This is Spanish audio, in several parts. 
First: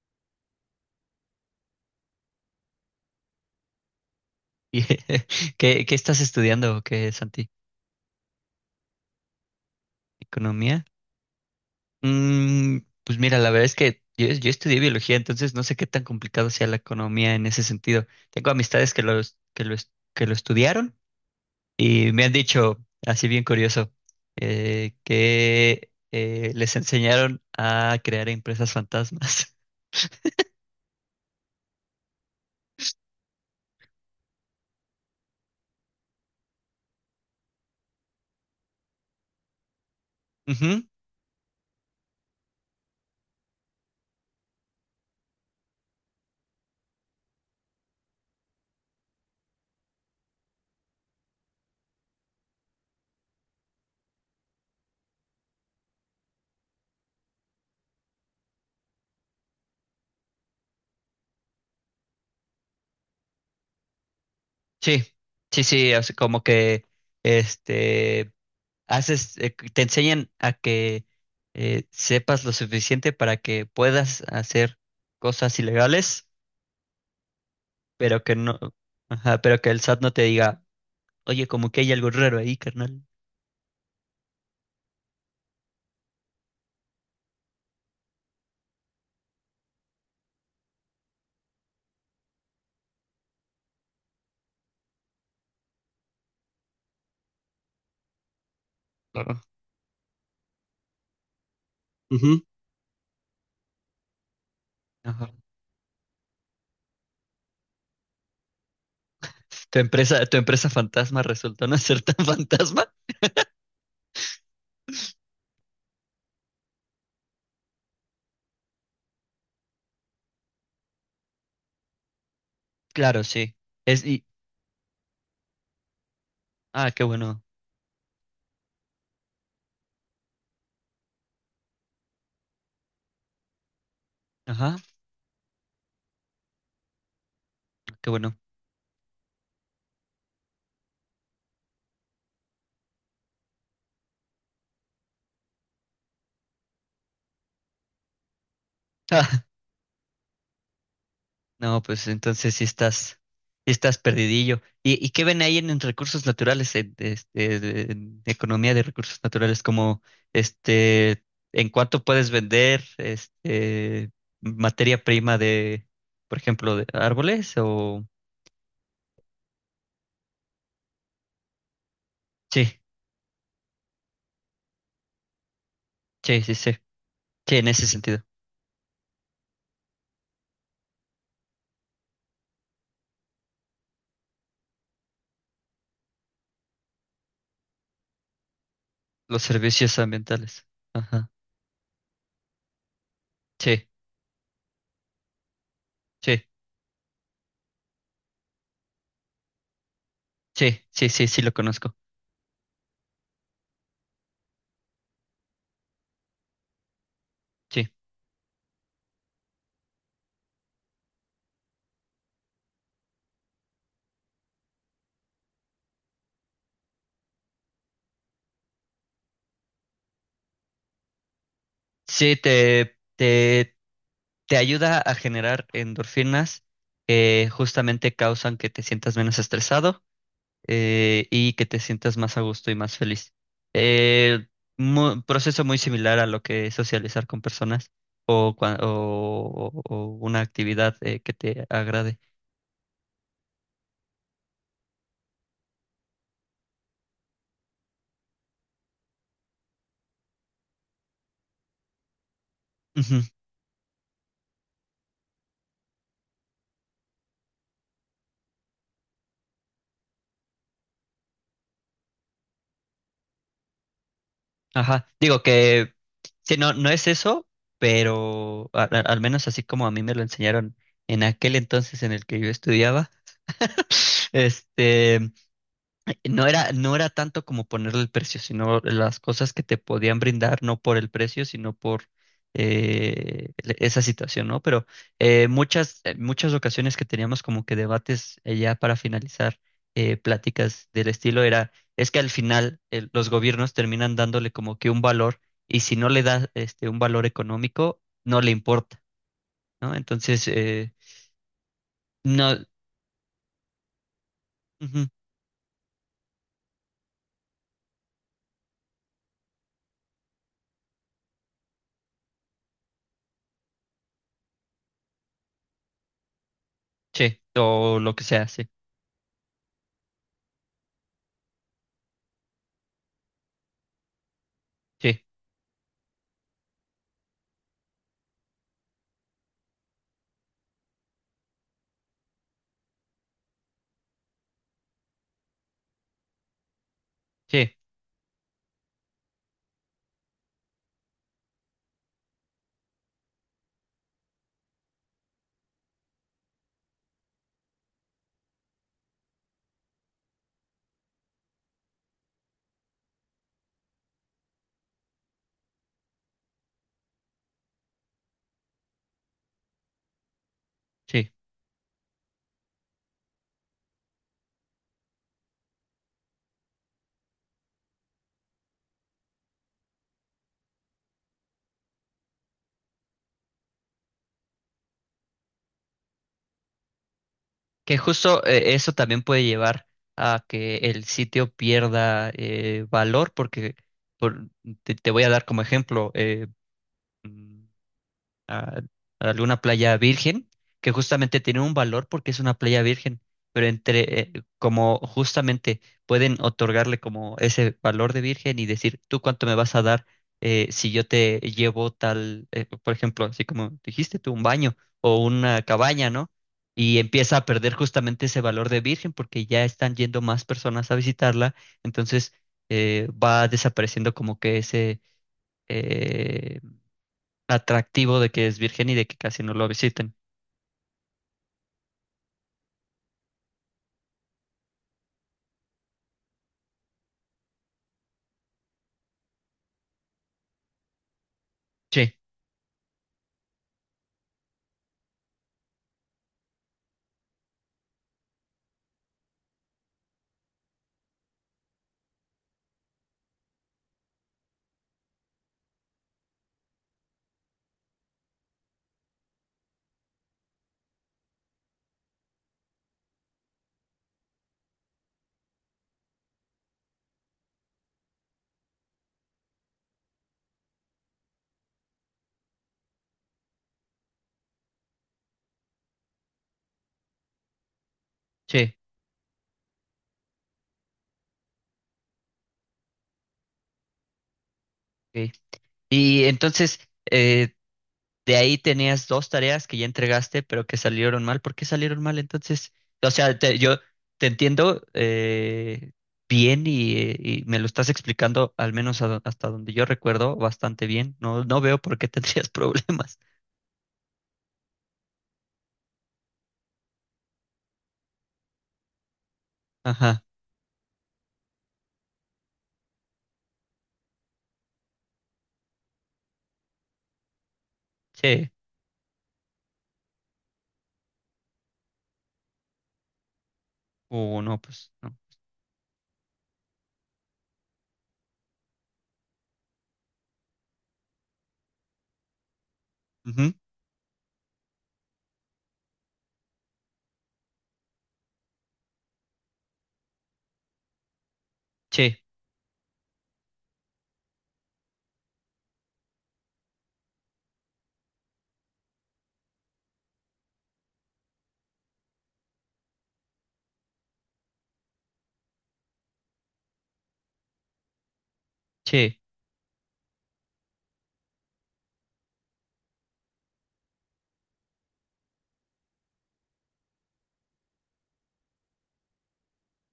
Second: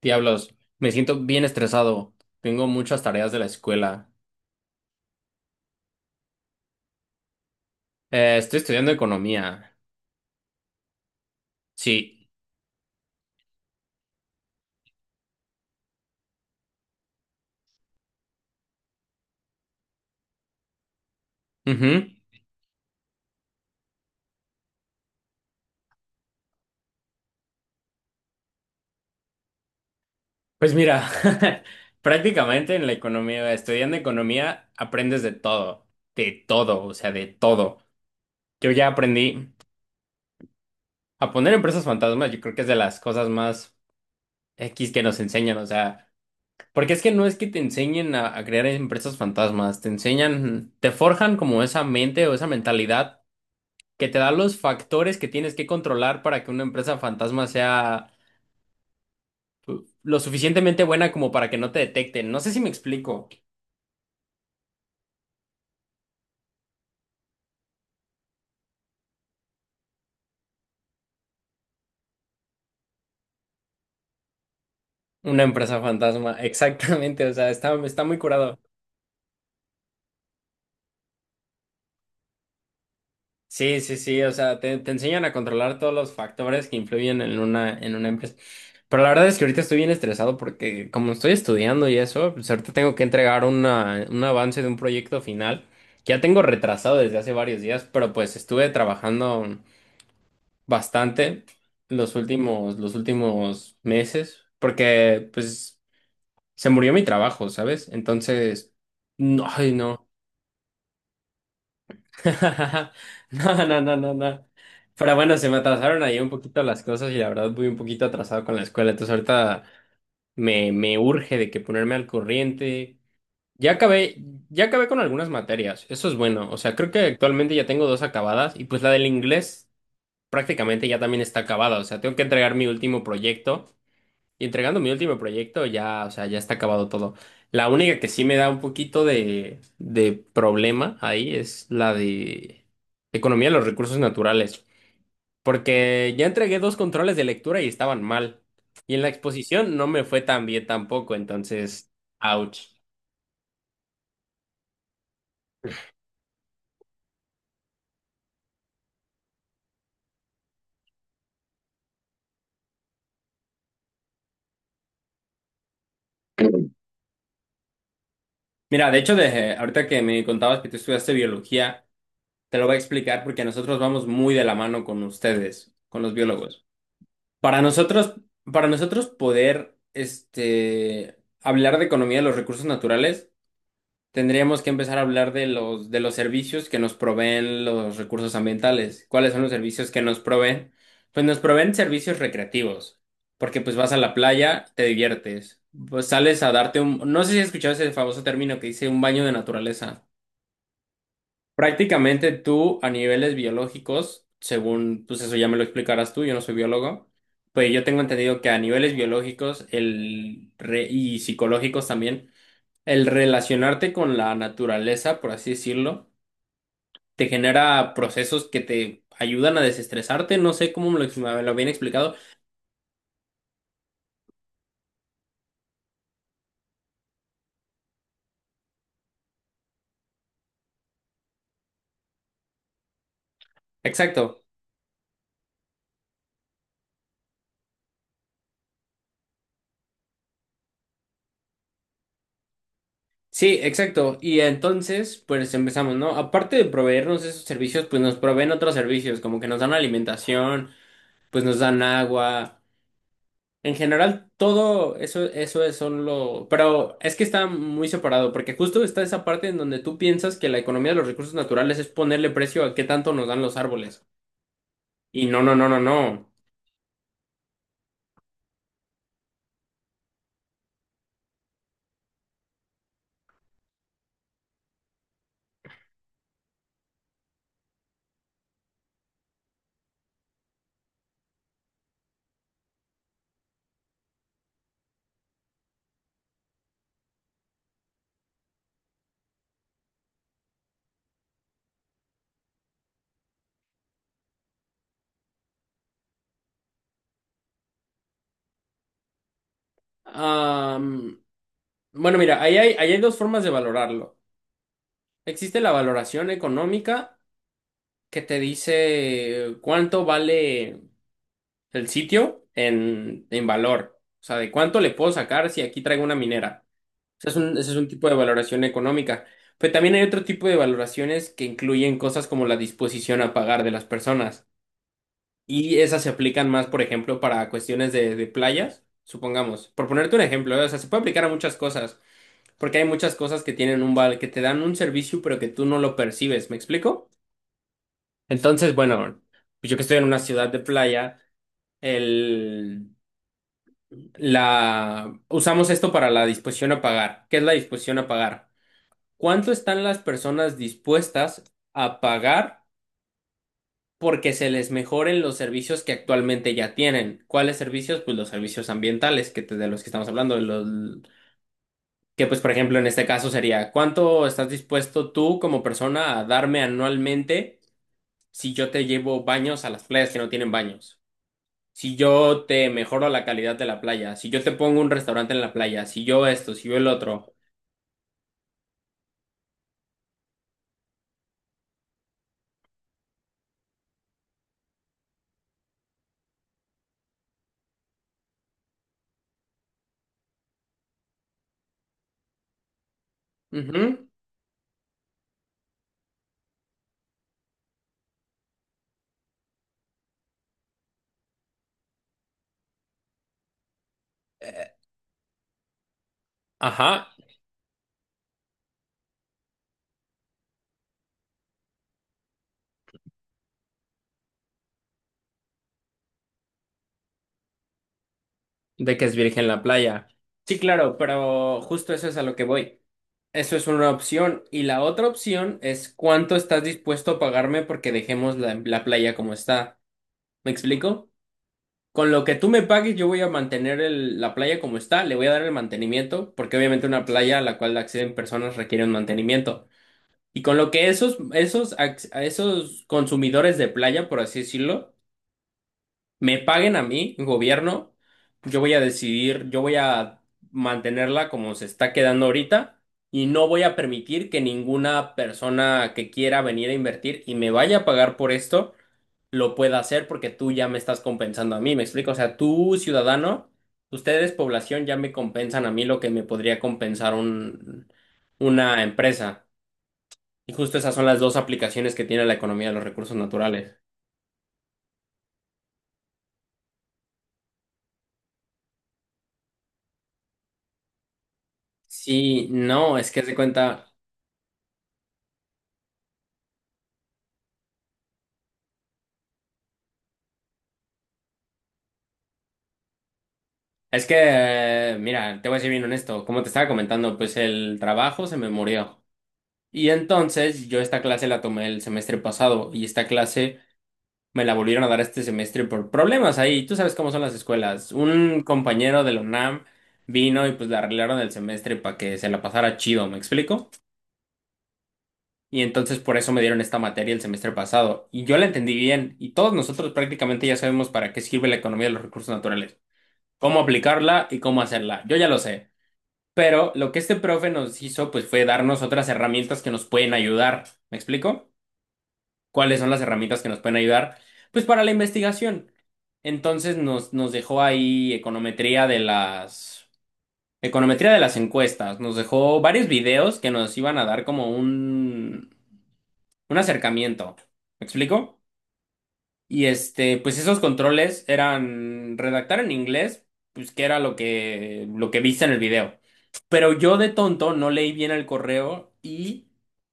Diablos, me siento bien estresado. Tengo muchas tareas de la escuela. Y- ¿qué estás estudiando, o qué, Santi? Estoy estudiando economía. ¿Economía? Sí. Mm, pues mira, la verdad es que yo estudié biología, entonces no sé qué tan complicado sea la economía en ese sentido. Tengo amistades que lo estudiaron Ujú. y me han dicho, así bien curioso, que les enseñaron a crear empresas fantasmas. Pues mira, prácticamente en la economía, estudiando economía, aprendes de todo. De todo, o sea, de todo. Yo ya aprendí Ujú. a poner empresas fantasmas. Yo creo que es de las cosas más X que nos enseñan. O sea, porque es que no es que te enseñen a crear empresas fantasmas. Te enseñan, te forjan como esa mente o esa mentalidad que te da los factores que tienes que controlar para que una empresa fantasma sea lo suficientemente buena como para que no te detecten. No sé si me explico. Sí, sí, sí, o sea, como que este... haces, te enseñan a que sepas lo suficiente para que puedas hacer Una cosas empresa ilegales, fantasma, exactamente, o sea, está, está muy pero que curado. no, ajá, pero que el SAT no te diga, oye, como que hay algo raro ahí, carnal. Sí, sí, sí, o sea, te enseñan a controlar todos los factores que influyen en una empresa. Pero la verdad es que ahorita estoy bien estresado porque como estoy estudiando y eso, pues ahorita tengo que entregar una, un avance de un proyecto final que ya tengo retrasado desde hace varios días, pero pues estuve Claro. trabajando bastante Ujú. Los últimos meses, porque Ajá. pues se murió mi trabajo, ¿sabes? Entonces, no, ay, Tu no. empresa, tu empresa fantasma resultó no ser tan fantasma. No, no, no, no, no. Pero bueno, se me atrasaron ahí un poquito las cosas y la verdad voy un poquito atrasado con la escuela, entonces ahorita me urge de que ponerme al corriente. Claro, sí. Ya Es acabé, y ya acabé con algunas materias, eso es bueno, o sea, Ah, creo que qué bueno. actualmente ya tengo dos acabadas y pues la del inglés prácticamente ya también está acabada, o sea, tengo que entregar mi último proyecto. Y Ajá, entregando mi último proyecto, ya, o sea, ya está acabado todo. La única que qué sí me bueno. da un poquito de problema ahí es la de economía de los recursos naturales, porque ya entregué dos controles de lectura y estaban mal. Y en la exposición no me fue tan bien tampoco, No, entonces, pues entonces ouch. sí estás perdidillo. ¿Y qué ven ahí en recursos naturales, en economía de recursos naturales, como este, en cuánto puedes vender materia prima de, por ejemplo, de árboles o Mira, de hecho, de, ahorita que me contabas que tú estudiaste biología, te lo voy a sí, explicar porque nosotros vamos muy de la mano con ustedes, con los sí, sí, biólogos. sí, sí, Para en ese nosotros, sentido, para nosotros poder este, hablar de economía de los recursos naturales, tendríamos que empezar a hablar de los servicios que nos proveen los recursos ambientales. ¿Cuáles son los los servicios servicios que nos ambientales. proveen? Pues Ajá. nos proveen servicios recreativos, porque pues Sí, vas a la playa, te diviertes, pues sales sí, a darte un… No sé si has escuchado ese famoso término que dice un baño de naturaleza. sí, sí, sí, sí lo conozco. Prácticamente tú a niveles biológicos, según, pues eso ya me lo explicarás tú, yo no soy biólogo, pues yo Sí. tengo entendido que a niveles biológicos el re- y psicológicos también, el relacionarte con la naturaleza, por así decirlo, te genera procesos que te ayudan a desestresarte, no sé cómo me lo habían explicado. Sí, te ayuda a generar endorfinas que justamente causan que te sientas menos estresado y que te sientas más a gusto y más feliz. Exacto, Eh, Proceso muy similar a lo que es socializar con personas o, cua- o una actividad que te agrade. sí, exacto. Y entonces, pues empezamos, ¿no? Aparte de proveernos esos servicios, pues nos proveen otros servicios, como que nos dan alimentación, pues nos dan agua. Ujú. En general, todo eso, eso es solo. Pero es que está muy separado, porque justo está esa parte en donde tú piensas que la economía de los recursos naturales es ponerle precio a qué tanto nos dan los árboles. Ajá, Y no, digo no, no, no, que no. sí, no, no es eso, pero al menos así como a mí me lo enseñaron en aquel entonces en el que yo estudiaba, este... no era tanto como ponerle el precio, sino las cosas que te podían brindar, no por el precio, sino por esa situación, ¿no? Pero muchas ocasiones que teníamos como que debates ya para finalizar pláticas del estilo era, es que al final los gobiernos terminan dándole como que un valor y si no le da un valor económico, no le importa, ¿no? Entonces, Am, bueno, mira, ahí no, hay, ahí hay dos formas de valorarlo. ujú, Existe la valoración económica que te dice cuánto vale el sitio en valor. O sea, de cuánto le puedo sacar si aquí traigo una minera. Sea, es sí, un, ese es un o tipo lo de que sea, valoración sí, económica. Pero también hay otro tipo de valoraciones que incluyen cosas como la disposición a pagar de las personas. sí, Y esas se aplican más, por ejemplo, para cuestiones de playas, supongamos. Por ponerte un ejemplo, ¿eh? O sea, se puede aplicar a muchas cosas, porque hay muchas cosas que tienen un val, que te dan un servicio, pero que tú no lo percibes, ¿me explico? sí, Entonces, bueno, pues yo que estoy en una ciudad de playa, el, la, usamos esto para la disposición a pagar. ¿Qué es la disposición a pagar? ¿Cuánto están las personas dispuestas a pagar porque se les mejoren los servicios que actualmente ya tienen? ¿Cuáles servicios? Pues los servicios ambientales que te- de los que estamos hablando, los, sí. que pues por ejemplo en este caso sería, ¿cuánto estás dispuesto tú como persona a darme anualmente si yo te llevo baños a las playas que no tienen baños? Si yo te mejoro la calidad de la playa, si yo te pongo un restaurante en la playa, si yo esto, si yo el otro. Que justo eso también puede llevar a que el sitio pierda valor, porque por- te voy a dar como ejemplo, mm, a, a alguna playa virgen, que justamente tiene un valor porque es una playa virgen, pero Ujú. Como justamente pueden otorgarle como ese valor de virgen y decir, ¿tú cuánto me vas a dar si yo te llevo tal, por ejemplo, así como dijiste tú, un baño o una cabaña, ¿no? Y Ajá. empieza a perder justamente ese valor de virgen porque ya están yendo más personas a visitarla, entonces va desapareciendo como que ese, eh, atractivo de que es virgen y De que de es que casi virgen no la lo playa. visiten. Sí, claro, pero justo eso es a lo que voy. Eso es una opción. Y la otra opción es cuánto estás dispuesto a pagarme porque dejemos la, la playa como está. ¿Me explico? Con Sí, lo que tú me pagues, yo voy a mantener el- la playa como está, le voy a dar el mantenimiento, porque obviamente una playa a la cual acceden personas requiere un mantenimiento. Y con lo que esos, esos, ac- a esos consumidores de playa, por así decirlo, me paguen a mí, gobierno, yo voy a decidir, yo voy a mantenerla como se está quedando ahorita y no voy a permitir que ninguna persona que quiera venir a invertir y me vaya a pagar por esto lo pueda hacer porque tú ya me estás compensando a mí, ¿me explico? O sea, tú, ciudadano, ustedes, población, ya me compensan a mí lo que me podría compensar un, sí. una empresa. Y justo esas son las dos aplicaciones que tiene la economía de los recursos naturales. Ok. Y entonces, eh, de ahí tenías dos tareas que ya entregaste, pero que salieron mal. ¿Por qué salieron mal Sí, entonces? no, es O que se sea, yo cuenta. te entiendo bien y me lo estás explicando, al menos hasta donde yo recuerdo, bastante bien. No, no veo por qué tendrías problemas. Es que, mira, te voy a ser bien honesto. Como te estaba comentando, pues el trabajo se me murió. Y Ajá, entonces yo esta clase la tomé el semestre pasado y esta clase me la volvieron a dar este semestre por problemas ahí. Tú sabes cómo son las escuelas. Un sí. compañero de la UNAM vino y pues le arreglaron el semestre para que se la pasara chido, ¿me explico? O no, pues no. Y entonces por eso me dieron esta materia el semestre pasado. Y yo la entendí bien y todos nosotros prácticamente ya sabemos para qué sirve la economía de los recursos naturales, Ujú. cómo aplicarla y cómo hacerla. Yo ya lo sé. Pero lo que este profe nos hizo, pues fue darnos otras herramientas que nos pueden ayudar. ¿Me explico? Sí, ¿Cuáles son las herramientas que nos pueden ayudar? Pues para la investigación. Entonces nos dejó ahí econometría de las… Econometría de las encuestas. Nos dejó varios videos que nos iban a dar como un… un acercamiento. ¿Me explico? sí. Y este, pues esos controles eran redactar en inglés, pues que era lo que viste en el video. Pero yo de tonto no leí bien el correo y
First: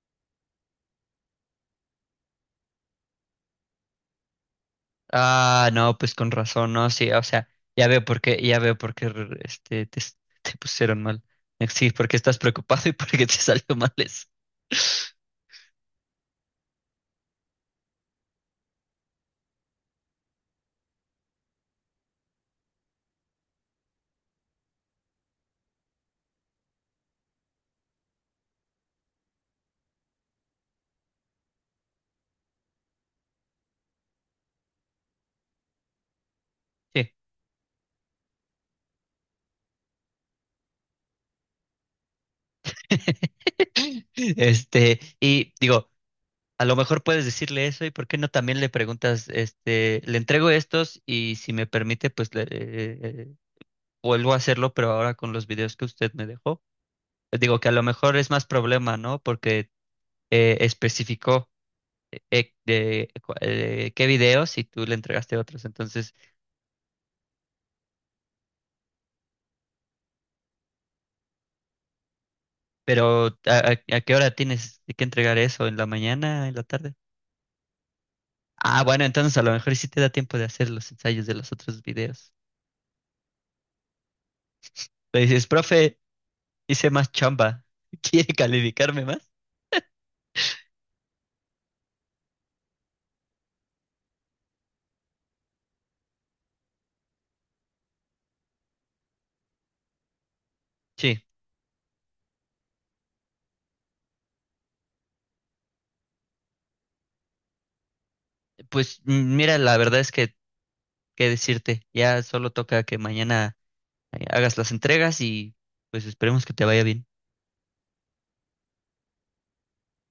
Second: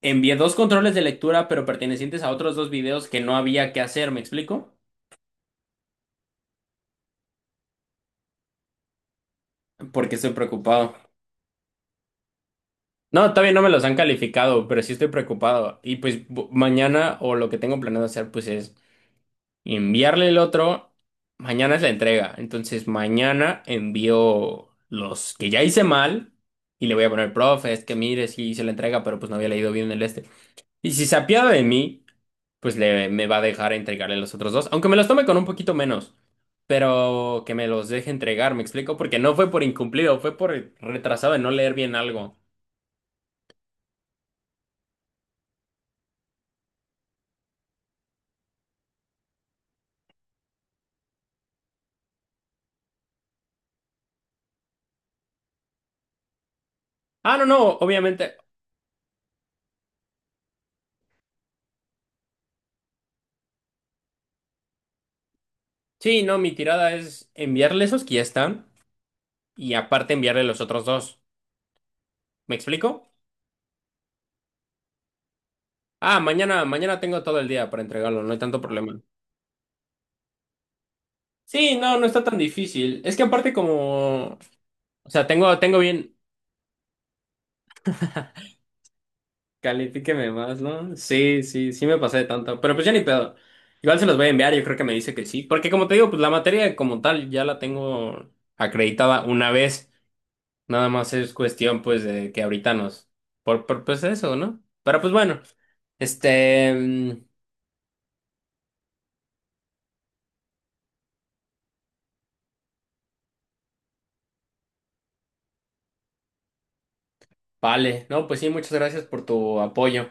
envié dos controles de lectura, pero pertenecientes a otros dos videos que no había que hacer, ¿me explico? Ah, no, pues con razón, no, sí, o sea, ya veo por qué este, te, Porque estoy te preocupado. pusieron mal. Sí, porque estás preocupado y porque No, te todavía no salió me los mal han eso. calificado, pero sí estoy preocupado. Y pues bu- mañana o lo que tengo planeado hacer pues es enviarle el otro. Mañana es la entrega, entonces mañana envío los que ya hice mal y le voy a poner, profe, es que mire, sí hice la entrega, pero pues no había leído bien el este. Y si se apiada de mí pues le, me va a dejar entregarle los otros dos, aunque me los tome con un poquito menos, Sí. pero que me los deje entregar, ¿me explico? Porque no fue por incumplido, fue por retrasado en no leer bien algo. Y digo, a lo mejor puedes decirle eso y por qué no también le preguntas, le entrego estos y si me permite, pues le, vuelvo a hacerlo, pero ahora con los videos que usted me dejó. Ah, no, Digo que a no, lo mejor es obviamente. más problema, ¿no? Porque especificó qué video si tú le entregaste otros. Entonces, Sí, no, mi tirada es enviarle esos que ya están y aparte enviarle los otros dos. ¿Me explico? pero a qué hora tienes que entregar eso? ¿En la Ah, mañana? ¿En mañana, la tarde? mañana tengo todo el día para entregarlo, no hay tanto Ah, problema. bueno, entonces a lo mejor sí te da tiempo de hacer los ensayos de los Sí, otros no, no está videos. tan difícil. Es que aparte como, o Le sea, dices, tengo, tengo profe, bien. hice más chamba. ¿Quiere calificarme más? Califíqueme más, ¿no? Sí, sí, sí me pasé de tanto. Pero pues ya ni pedo. Igual se los voy a enviar, yo creo que me dice que sí. Porque como te digo, pues la materia como tal ya la tengo acreditada una vez. Nada más Sí, es cuestión pues de que ahorita nos… por pues eso, ¿no? Pero pues bueno. Este… mm, pues mira, la verdad es que, qué decirte, ya solo toca que mañana hagas las entregas y pues esperemos que te vaya bien. vale, no, pues sí, muchas gracias por tu apoyo.